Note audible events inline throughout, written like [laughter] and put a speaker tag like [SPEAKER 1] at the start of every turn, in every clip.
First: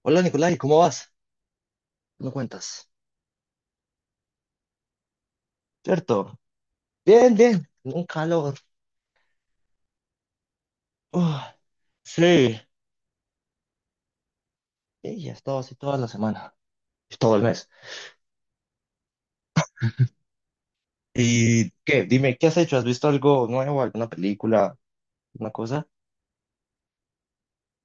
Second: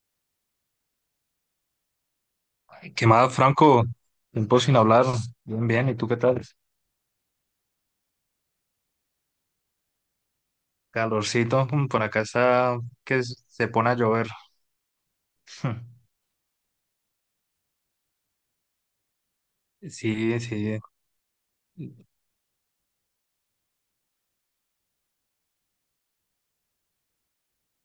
[SPEAKER 1] Hola Nicolai, ¿cómo vas? ¿No cuentas?
[SPEAKER 2] ¿Qué más, Franco? Tiempo sin hablar. Bien, bien. ¿Y tú qué
[SPEAKER 1] ¿Cierto?
[SPEAKER 2] tal?
[SPEAKER 1] Bien, bien. Un calor. Uf,
[SPEAKER 2] Calorcito. Por acá
[SPEAKER 1] sí.
[SPEAKER 2] está que se pone a llover.
[SPEAKER 1] Y ya estado así toda
[SPEAKER 2] [laughs]
[SPEAKER 1] la semana. Todo el mes.
[SPEAKER 2] Sí, sí.
[SPEAKER 1] ¿Y qué? Dime, ¿qué has hecho? ¿Has visto algo nuevo? ¿Alguna película? ¿Una cosa?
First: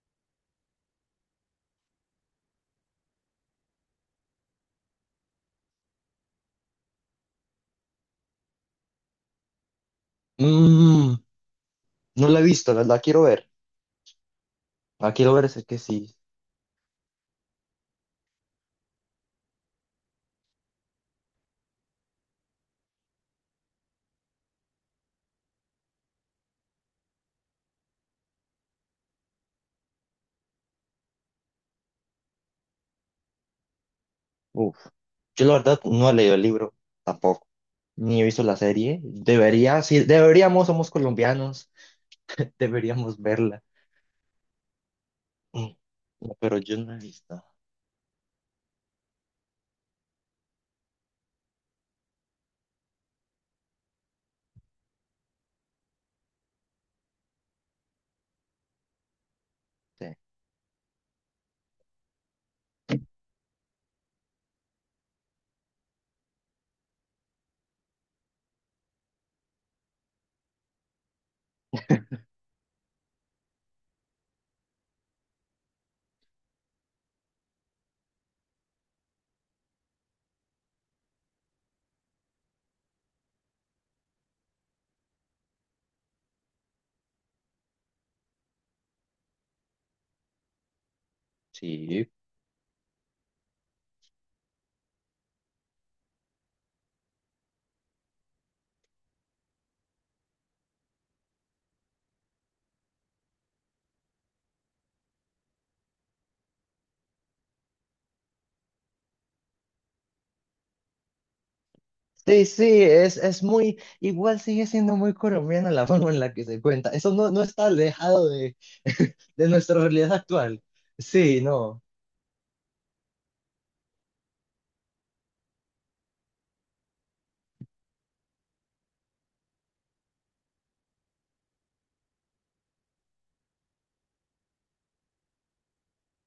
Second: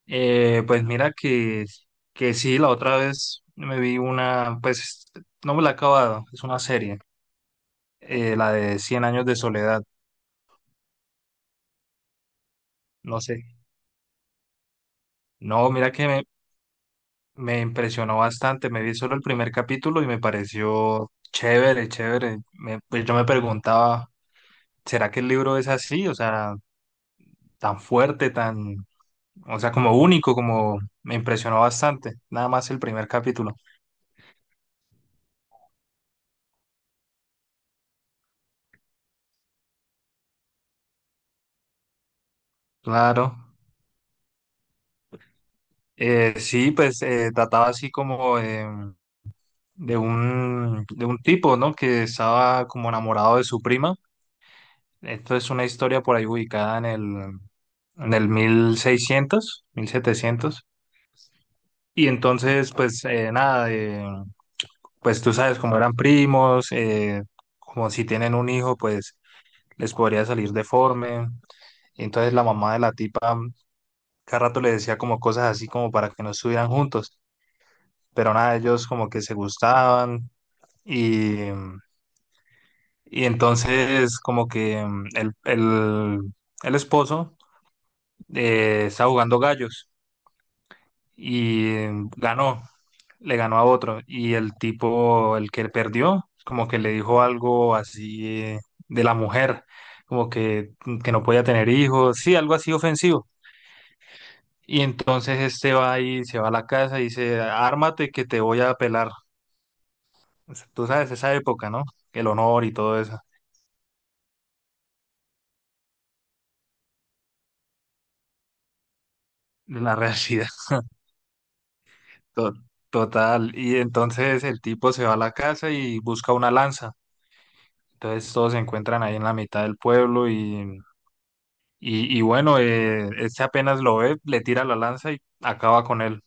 [SPEAKER 2] Pues mira que sí, la otra vez me vi una, pues no me la he acabado, es una serie, la de Cien años de soledad,
[SPEAKER 1] Mm, no la he visto, la
[SPEAKER 2] no
[SPEAKER 1] quiero
[SPEAKER 2] sé.
[SPEAKER 1] ver. La quiero ver, es
[SPEAKER 2] No,
[SPEAKER 1] que
[SPEAKER 2] mira
[SPEAKER 1] sí.
[SPEAKER 2] me impresionó bastante, me vi solo el primer capítulo y me pareció chévere, chévere. Pues yo me preguntaba, ¿será que el libro es así? O sea, tan fuerte, tan, o sea, como único, como me impresionó bastante, nada más el primer capítulo.
[SPEAKER 1] Uf. Yo la verdad no he leído el libro tampoco. Ni he visto la serie. Debería, sí, deberíamos, somos colombianos. [laughs] Deberíamos
[SPEAKER 2] Claro.
[SPEAKER 1] verla. Mm, no, pero
[SPEAKER 2] Sí,
[SPEAKER 1] yo no he
[SPEAKER 2] pues
[SPEAKER 1] visto.
[SPEAKER 2] trataba así como de un tipo, ¿no? Que estaba como enamorado de su prima. Esto es una historia por ahí ubicada en en el 1600 mil
[SPEAKER 1] Sí.
[SPEAKER 2] setecientos Y entonces, pues nada, pues tú sabes como eran primos, como si tienen un hijo, pues les podría salir deforme. Y entonces la mamá de la tipa cada rato le decía como cosas así como para que no estuvieran juntos, pero nada, ellos como que se gustaban y, y entonces como que el esposo estaba jugando gallos y
[SPEAKER 1] Sí.
[SPEAKER 2] ganó, le ganó a otro y el tipo, el que perdió, como que le dijo algo así de la mujer, como que, que no podía tener hijos, sí, algo así ofensivo. Y entonces este va y se va a la casa y dice, ármate que te voy a pelar. O sea, tú sabes esa época, ¿no? El
[SPEAKER 1] Sí,
[SPEAKER 2] honor y
[SPEAKER 1] sí,
[SPEAKER 2] todo
[SPEAKER 1] es,
[SPEAKER 2] eso,
[SPEAKER 1] es muy, igual sigue siendo muy colombiana la [laughs] forma en la que se cuenta. Eso no está alejado de, [laughs] de nuestra
[SPEAKER 2] la [laughs]
[SPEAKER 1] realidad
[SPEAKER 2] realidad
[SPEAKER 1] actual. Sí, no.
[SPEAKER 2] to- total. Y entonces el tipo se va a la casa y busca una lanza. Entonces todos se encuentran ahí en la mitad del pueblo y bueno, este apenas lo ve, le tira la lanza y acaba con él.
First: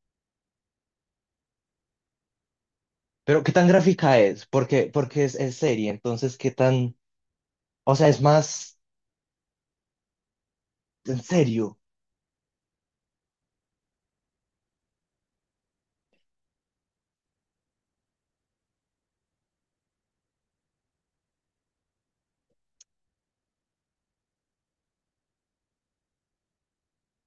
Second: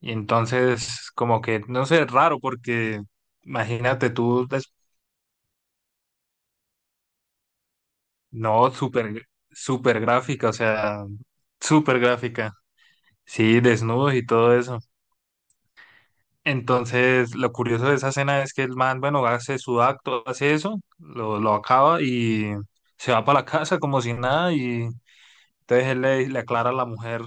[SPEAKER 2] Y entonces como que, no sé, es raro porque
[SPEAKER 1] Pero ¿qué tan
[SPEAKER 2] imagínate
[SPEAKER 1] gráfica es?
[SPEAKER 2] tú.
[SPEAKER 1] Porque, es serie, entonces ¿qué tan, o sea, es
[SPEAKER 2] No,
[SPEAKER 1] más
[SPEAKER 2] súper, súper gráfica, o sea,
[SPEAKER 1] en serio?
[SPEAKER 2] súper gráfica. Sí, desnudos y todo eso. Entonces, lo curioso de esa escena es que el man, bueno, hace su acto, hace eso, lo acaba y se va para la casa como si nada y entonces le aclara a la mujer,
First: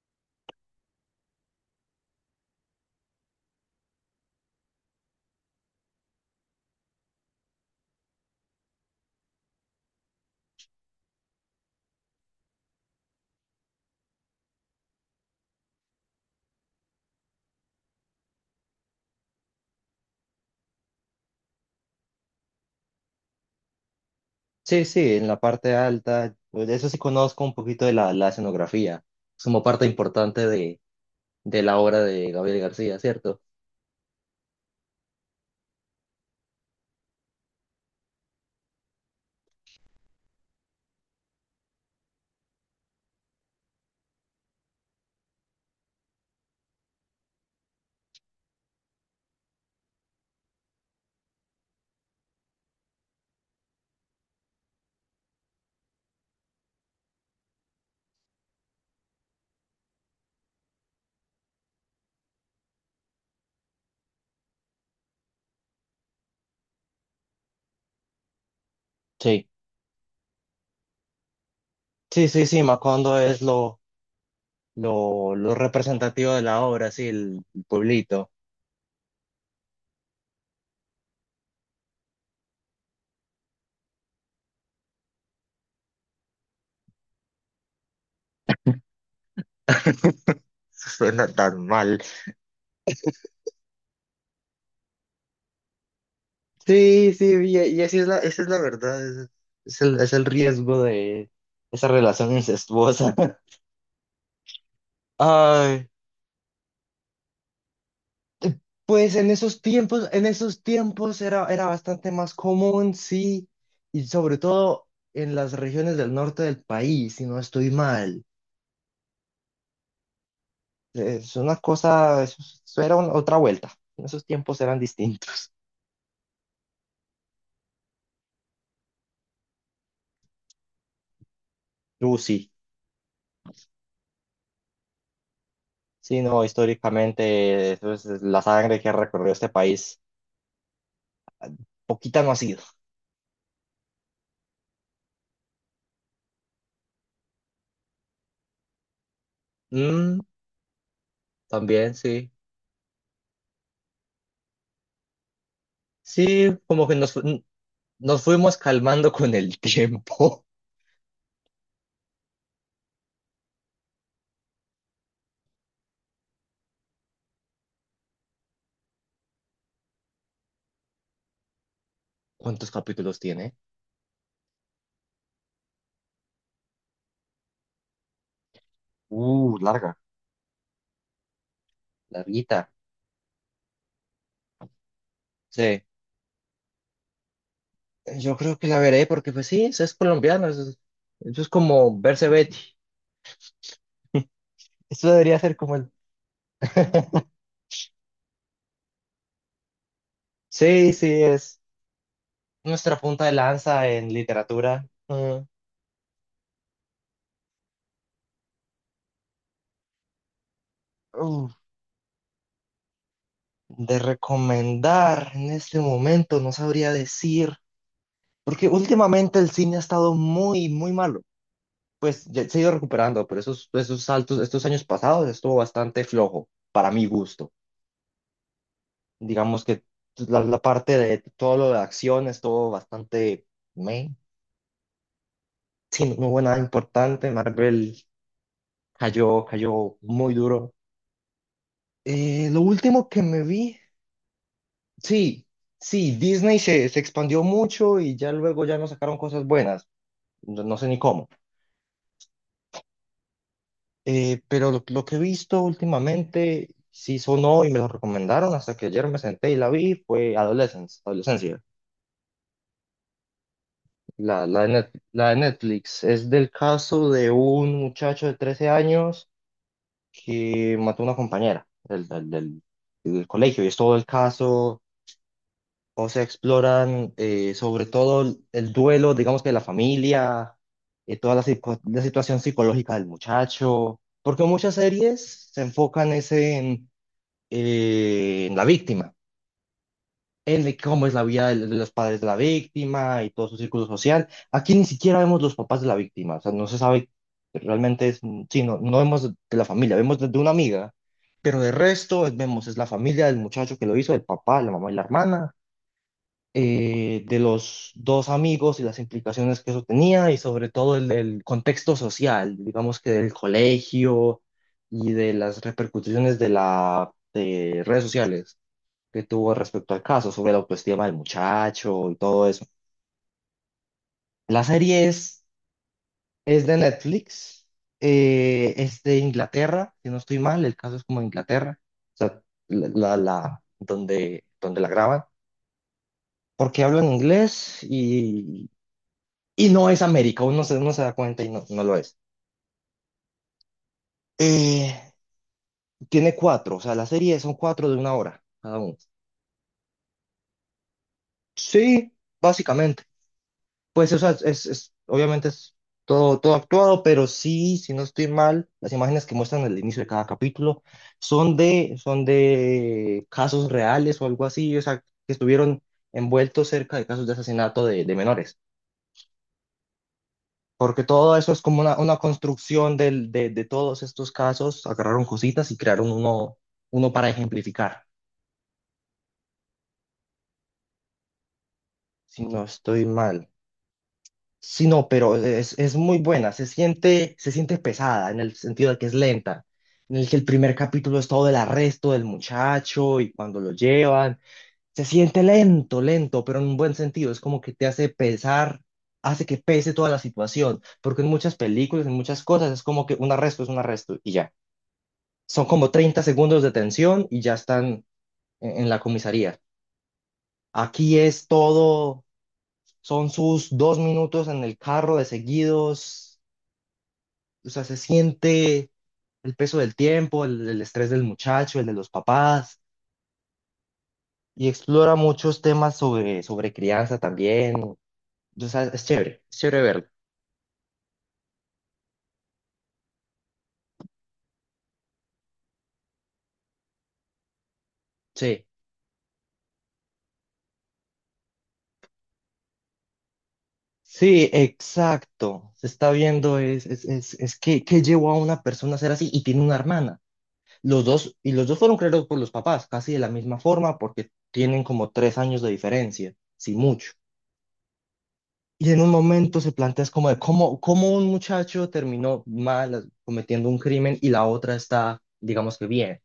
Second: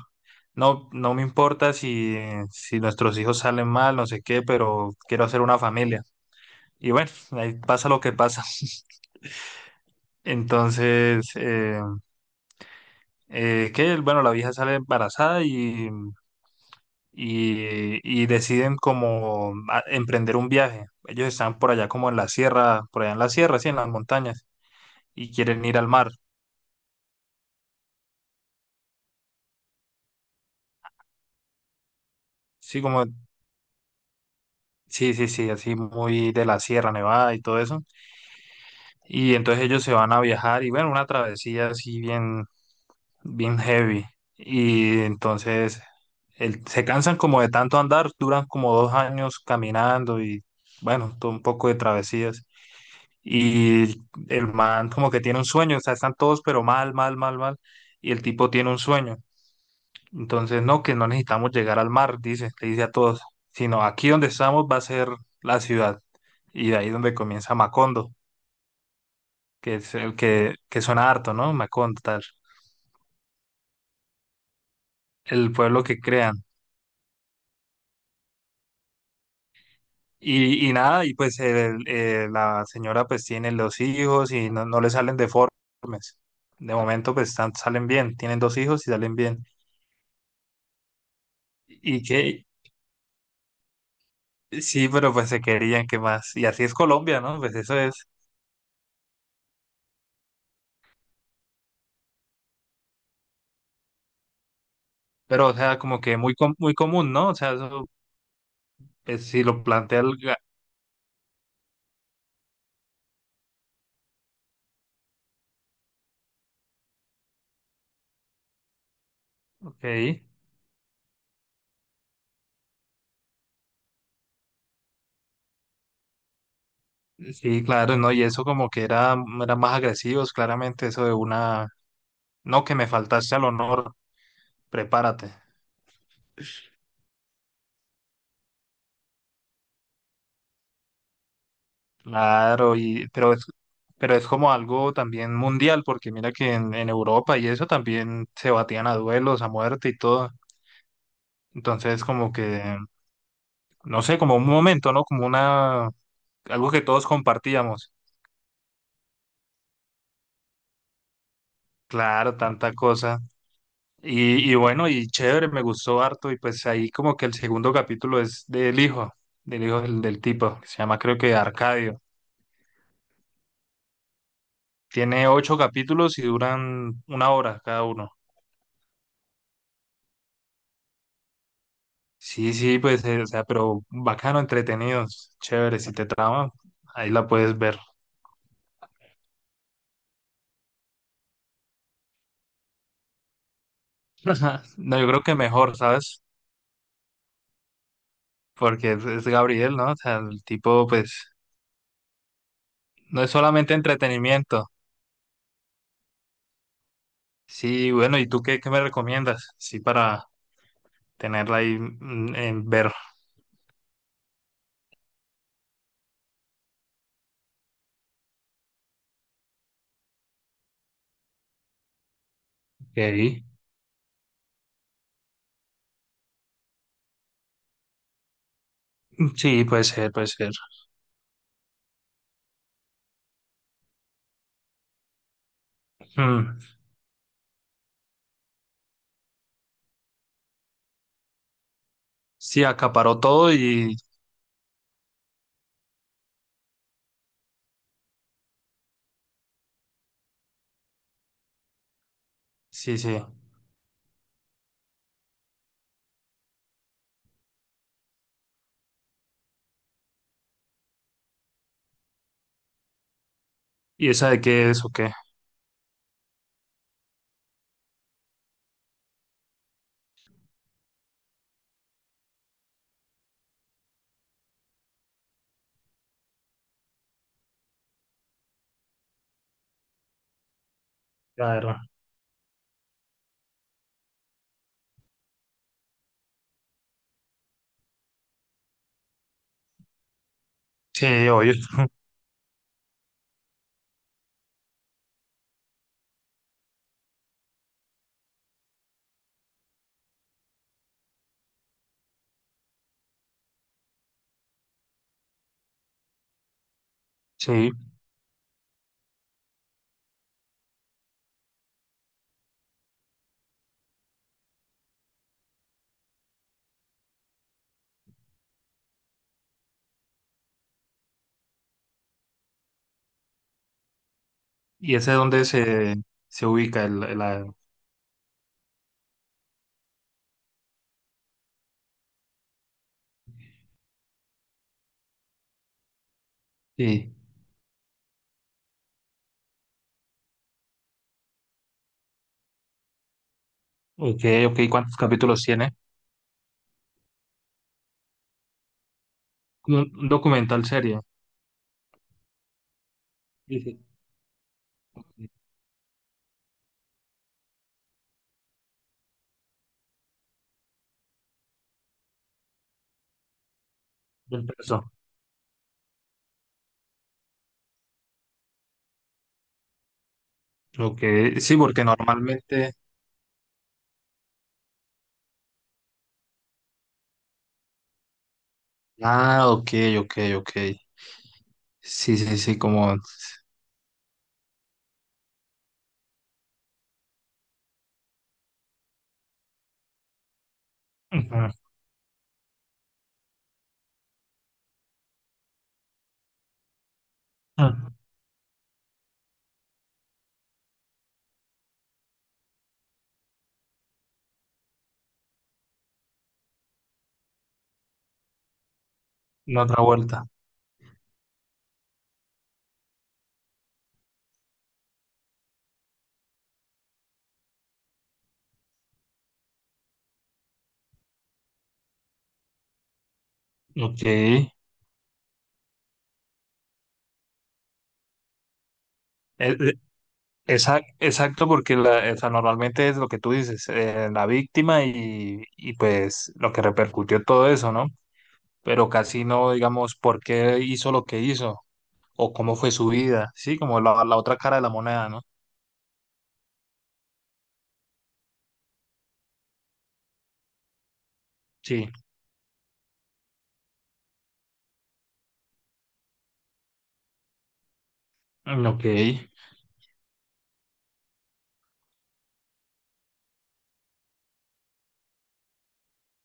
[SPEAKER 2] no, no me importa si nuestros hijos salen mal, no sé qué, pero quiero hacer una familia. Y bueno, ahí pasa lo que pasa. [laughs] Entonces, que, bueno, la vieja sale embarazada y, y deciden como emprender un viaje. Ellos están por allá como en la sierra, por allá en la sierra, sí, en las montañas,
[SPEAKER 1] Sí, sí, en
[SPEAKER 2] y
[SPEAKER 1] la
[SPEAKER 2] quieren
[SPEAKER 1] parte
[SPEAKER 2] ir al mar.
[SPEAKER 1] alta, pues, de eso sí conozco un poquito de la escenografía, es como parte importante de la obra de Gabriel
[SPEAKER 2] Sí,
[SPEAKER 1] García,
[SPEAKER 2] como,
[SPEAKER 1] ¿cierto?
[SPEAKER 2] sí, sí, sí, así muy de la Sierra Nevada y todo eso. Y entonces ellos se van a viajar y bueno, una travesía así bien, bien heavy. Y entonces se cansan como de tanto andar, duran como 2 años caminando y bueno, todo un poco de travesías. Y el man como que tiene un sueño, o sea, están todos pero mal, mal, mal, mal. Y el tipo tiene un sueño. Entonces, no, que no necesitamos llegar al mar, dice, le dice a todos, sino aquí donde estamos va a ser la ciudad. Y de ahí donde comienza Macondo,
[SPEAKER 1] Sí,
[SPEAKER 2] que es el que suena harto, ¿no? Macondo, tal,
[SPEAKER 1] sí, Macondo es lo... lo,
[SPEAKER 2] el
[SPEAKER 1] lo
[SPEAKER 2] pueblo que
[SPEAKER 1] representativo de
[SPEAKER 2] crean.
[SPEAKER 1] la obra, sí, el pueblito.
[SPEAKER 2] Y nada, y pues la señora pues tiene los hijos y no, no le salen deformes. De momento pues están, salen bien, tienen dos hijos y salen bien.
[SPEAKER 1] Suena tan mal.
[SPEAKER 2] ¿Y qué? Sí, pero pues se querían que más. Y así es
[SPEAKER 1] Sí,
[SPEAKER 2] Colombia,
[SPEAKER 1] sí,
[SPEAKER 2] ¿no? Pues eso
[SPEAKER 1] y así es
[SPEAKER 2] es.
[SPEAKER 1] la, esa es la verdad, es, es el riesgo de esa relación incestuosa. [laughs]
[SPEAKER 2] Pero, o sea,
[SPEAKER 1] Ay,
[SPEAKER 2] como que muy, muy común, ¿no? O sea, eso,
[SPEAKER 1] pues
[SPEAKER 2] pues, si lo plantea el...
[SPEAKER 1] en
[SPEAKER 2] ga-
[SPEAKER 1] esos tiempos era, era bastante más común, sí, y sobre todo en las regiones del norte del país, si no estoy mal.
[SPEAKER 2] Ok.
[SPEAKER 1] Es una cosa, eso era una- otra vuelta. En esos tiempos eran distintos.
[SPEAKER 2] Sí, claro, ¿no? Y eso como que era, eran más agresivos, claramente, eso de una...
[SPEAKER 1] Sí.
[SPEAKER 2] No, que me faltaste al honor, prepárate.
[SPEAKER 1] Sí, no, históricamente eso es la sangre que ha recorrido este país. Poquita no ha sido.
[SPEAKER 2] Claro, y... pero es como algo también mundial, porque mira que en Europa y eso también se batían a duelos, a muerte y
[SPEAKER 1] Mm,
[SPEAKER 2] todo.
[SPEAKER 1] también,
[SPEAKER 2] Entonces,
[SPEAKER 1] sí.
[SPEAKER 2] como que, no sé, como un momento, ¿no? Como una...
[SPEAKER 1] Sí,
[SPEAKER 2] algo que
[SPEAKER 1] como que
[SPEAKER 2] todos
[SPEAKER 1] nos, fu-
[SPEAKER 2] compartíamos.
[SPEAKER 1] nos fuimos calmando con el tiempo.
[SPEAKER 2] Claro, tanta cosa. Y bueno, y chévere, me gustó harto. Y pues ahí como que el segundo capítulo es del hijo, del hijo del tipo, que se llama creo que Arcadio.
[SPEAKER 1] [laughs] ¿Cuántos capítulos tiene?
[SPEAKER 2] Tiene 8 capítulos y duran una hora cada uno.
[SPEAKER 1] Larga,
[SPEAKER 2] Sí,
[SPEAKER 1] larguita.
[SPEAKER 2] sí, pues, o sea, pero bacano, entretenidos, chévere.
[SPEAKER 1] Sí,
[SPEAKER 2] Si te trama, ahí la puedes ver.
[SPEAKER 1] yo creo que la veré porque pues sí, eso es colombiano, eso es como verse Betty.
[SPEAKER 2] Ajá. [laughs] No, yo
[SPEAKER 1] Eso
[SPEAKER 2] creo que
[SPEAKER 1] debería ser como
[SPEAKER 2] mejor,
[SPEAKER 1] el...
[SPEAKER 2] ¿sabes?
[SPEAKER 1] [laughs]
[SPEAKER 2] Porque es Gabriel, ¿no? O sea, el tipo,
[SPEAKER 1] Sí, sí,
[SPEAKER 2] pues,
[SPEAKER 1] es nuestra punta
[SPEAKER 2] no
[SPEAKER 1] de
[SPEAKER 2] es solamente
[SPEAKER 1] lanza en
[SPEAKER 2] entretenimiento.
[SPEAKER 1] literatura. Mm.
[SPEAKER 2] Sí, bueno, ¿y tú qué, qué me recomiendas? Sí, para tenerla ahí en ver.
[SPEAKER 1] De recomendar en este momento, no sabría decir, porque últimamente el cine ha estado muy, muy malo. Pues ya se ha ido
[SPEAKER 2] Ok.
[SPEAKER 1] recuperando, pero esos, esos saltos, estos años pasados estuvo bastante flojo, para mi gusto.
[SPEAKER 2] Sí,
[SPEAKER 1] Digamos que
[SPEAKER 2] puede ser, puede
[SPEAKER 1] la,
[SPEAKER 2] ser.
[SPEAKER 1] la parte de todo lo de acción estuvo bastante meh. Sí, no hubo nada
[SPEAKER 2] Mm.
[SPEAKER 1] importante. Marvel cayó, cayó muy duro. Lo
[SPEAKER 2] Sí,
[SPEAKER 1] último
[SPEAKER 2] acaparó
[SPEAKER 1] que me
[SPEAKER 2] todo
[SPEAKER 1] vi,
[SPEAKER 2] y
[SPEAKER 1] sí. Sí, Disney se expandió mucho y ya luego ya no sacaron cosas buenas. No no sé ni cómo.
[SPEAKER 2] sí, sí.
[SPEAKER 1] Pero lo que he visto últimamente, sí sonó y me lo recomendaron hasta que ayer me senté y la vi, fue Adolescence, Adolescencia,
[SPEAKER 2] ¿Y esa de
[SPEAKER 1] de
[SPEAKER 2] qué es o qué?
[SPEAKER 1] La de Netflix. Es del caso de un muchacho de 13 años que mató a una compañera del colegio y es todo el caso. O sea, exploran sobre todo el duelo, digamos que de la familia, toda la,
[SPEAKER 2] Claro.
[SPEAKER 1] la situación psicológica del muchacho, porque muchas series se enfocan ese en la víctima, en de cómo es la
[SPEAKER 2] Sí,
[SPEAKER 1] vida
[SPEAKER 2] oye.
[SPEAKER 1] de los padres de la víctima y todo su círculo social. Aquí ni siquiera vemos los papás de la víctima, o sea, no se sabe realmente, es, sí, no, no vemos de la familia, vemos de una amiga, pero de resto vemos es la familia del muchacho que lo hizo, el papá, la mamá y la hermana de
[SPEAKER 2] Sí.
[SPEAKER 1] los dos amigos y las implicaciones que eso tenía y sobre todo el contexto social, digamos que del colegio y de las repercusiones de la de redes sociales que tuvo respecto al caso, sobre la autoestima del muchacho y todo eso. La
[SPEAKER 2] ¿Y
[SPEAKER 1] serie
[SPEAKER 2] ese dónde se
[SPEAKER 1] es de
[SPEAKER 2] ubica el...
[SPEAKER 1] Netflix, es de Inglaterra, si no estoy mal, el caso es como de Inglaterra, o sea, donde, donde la graban, porque hablan
[SPEAKER 2] Sí.
[SPEAKER 1] inglés. Y no es América, uno uno se da cuenta y no, no lo es.
[SPEAKER 2] Ok, ok. ¿Cuántos
[SPEAKER 1] Eh,
[SPEAKER 2] capítulos tiene?
[SPEAKER 1] Tiene cuatro, o sea, la serie son cuatro de una hora cada uno.
[SPEAKER 2] Un documental serie.
[SPEAKER 1] Sí, básicamente.
[SPEAKER 2] Sí, sí.
[SPEAKER 1] Pues, o sea, obviamente es todo actuado, pero sí, si no estoy mal, las imágenes que muestran al inicio de cada capítulo son de casos reales o
[SPEAKER 2] Del
[SPEAKER 1] algo así, o
[SPEAKER 2] peso.
[SPEAKER 1] sea, que estuvieron envueltos cerca de casos de asesinato de menores.
[SPEAKER 2] Ok,
[SPEAKER 1] Porque todo eso
[SPEAKER 2] sí,
[SPEAKER 1] es como
[SPEAKER 2] porque
[SPEAKER 1] una
[SPEAKER 2] normalmente.
[SPEAKER 1] construcción de todos estos casos, agarraron cositas y crearon uno, uno para ejemplificar,
[SPEAKER 2] Ah, ok, ok, ok. Sí, sí,
[SPEAKER 1] si
[SPEAKER 2] sí,
[SPEAKER 1] no
[SPEAKER 2] como.
[SPEAKER 1] estoy mal. Sí, no, pero es muy buena, se siente pesada en el sentido de que es lenta, en el que el primer capítulo es todo el
[SPEAKER 2] Ujú.
[SPEAKER 1] arresto del muchacho y cuando lo llevan, se siente lento, lento, pero en un buen sentido, es como que te
[SPEAKER 2] Mm.
[SPEAKER 1] hace pesar, hace que pese toda la situación, porque en muchas películas, en muchas cosas, es como que un arresto es un arresto y ya. Son como 30 segundos de tensión y ya están en la comisaría.
[SPEAKER 2] La otra vuelta.
[SPEAKER 1] Aquí es todo, son sus dos minutos en el carro de seguidos, o sea, se siente el peso del tiempo, el estrés del muchacho, el de los papás,
[SPEAKER 2] Ok.
[SPEAKER 1] y explora muchos temas sobre, sobre crianza también. O sea,
[SPEAKER 2] Eh,
[SPEAKER 1] es chévere verlo.
[SPEAKER 2] esa- exacto, porque la, o sea, normalmente es lo que tú dices, la víctima y pues lo que repercutió todo eso, ¿no?
[SPEAKER 1] Sí.
[SPEAKER 2] Pero casi no, digamos, por qué hizo lo que hizo o cómo fue su vida, ¿sí? Como la otra
[SPEAKER 1] Sí,
[SPEAKER 2] cara de la moneda, ¿no?
[SPEAKER 1] exacto. Se está viendo, es que llevó a una persona a ser así y tiene una hermana. Los dos, y los dos
[SPEAKER 2] Sí.
[SPEAKER 1] fueron creados por los papás, casi de la misma forma, porque tienen como tres años de diferencia, si mucho.
[SPEAKER 2] Mm. Ok.
[SPEAKER 1] Y en un momento se plantea es como de cómo, cómo un muchacho terminó mal cometiendo un crimen y la otra está, digamos que bien.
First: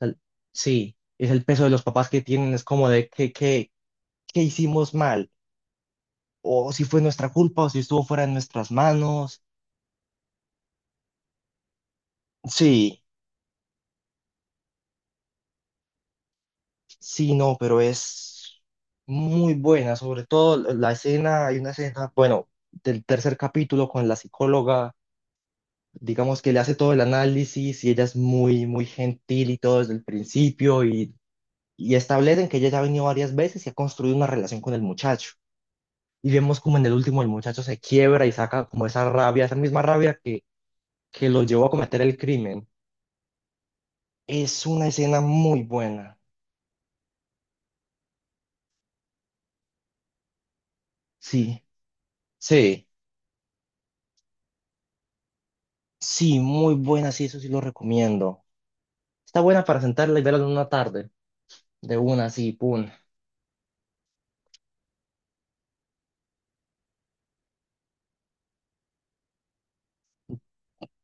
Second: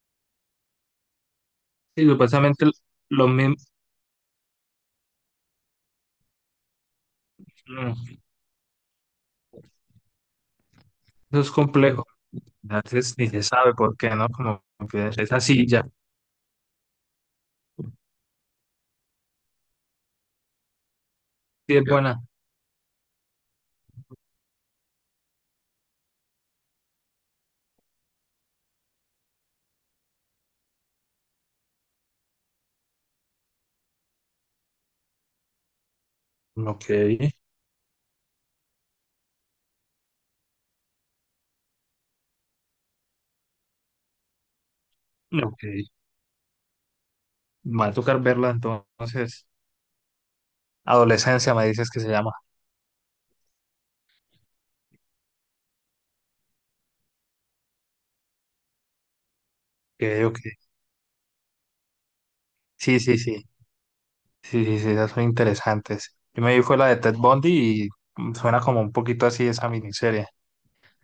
[SPEAKER 1] O sea, sí, es el peso de los
[SPEAKER 2] Sí,
[SPEAKER 1] papás que tienen,
[SPEAKER 2] supuestamente
[SPEAKER 1] es como de
[SPEAKER 2] lo mismo.
[SPEAKER 1] qué, qué hicimos mal, o si fue nuestra culpa, o si estuvo
[SPEAKER 2] mm,
[SPEAKER 1] fuera de nuestras manos.
[SPEAKER 2] Eso es complejo. A
[SPEAKER 1] Sí.
[SPEAKER 2] veces ni se sabe por qué, ¿no? Como que es así, ya.
[SPEAKER 1] Sí, no, pero es muy buena, sobre todo la escena, hay una
[SPEAKER 2] Sí, es
[SPEAKER 1] escena,
[SPEAKER 2] buena.
[SPEAKER 1] bueno, del tercer capítulo con la psicóloga, digamos que le hace todo el análisis y ella es muy, muy gentil y todo desde el principio y establecen que ella ya ha venido varias veces y ha construido una relación con el muchacho. Y vemos como en el
[SPEAKER 2] Ok.
[SPEAKER 1] último el muchacho se quiebra y saca como esa rabia, esa misma rabia que lo llevó a cometer el crimen. Es una escena muy
[SPEAKER 2] Ok.
[SPEAKER 1] buena,
[SPEAKER 2] Me va a tocar verla entonces. Adolescencia
[SPEAKER 1] sí,
[SPEAKER 2] me dices que se llama.
[SPEAKER 1] sí, sí, muy buena, sí, eso sí lo recomiendo. Está buena para sentarla
[SPEAKER 2] Que
[SPEAKER 1] y
[SPEAKER 2] yo
[SPEAKER 1] verla en
[SPEAKER 2] que
[SPEAKER 1] una tarde, de una así, pum.
[SPEAKER 2] sí, sí, sí. Sí, sí, sí, esas son interesantes. Yo me vi fue la de Ted Bundy y suena como un poquito así esa miniserie,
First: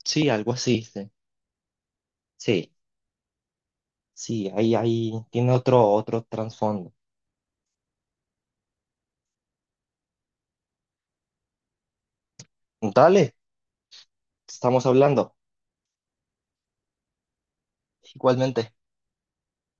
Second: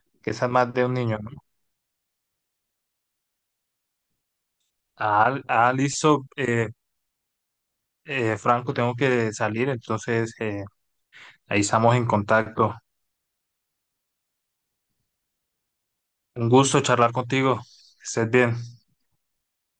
[SPEAKER 1] Sí,
[SPEAKER 2] que esa es
[SPEAKER 1] algo
[SPEAKER 2] más
[SPEAKER 1] así,
[SPEAKER 2] de un
[SPEAKER 1] sí.
[SPEAKER 2] niño, ¿no?
[SPEAKER 1] Sí, sí, ahí, ahí
[SPEAKER 2] Ah,
[SPEAKER 1] tiene
[SPEAKER 2] ah,
[SPEAKER 1] otro, otro
[SPEAKER 2] listo,
[SPEAKER 1] trasfondo.
[SPEAKER 2] Franco, tengo que salir, entonces ahí estamos en contacto.
[SPEAKER 1] Dale, estamos hablando.
[SPEAKER 2] Un gusto charlar contigo. Que estés bien.
[SPEAKER 1] Igualmente.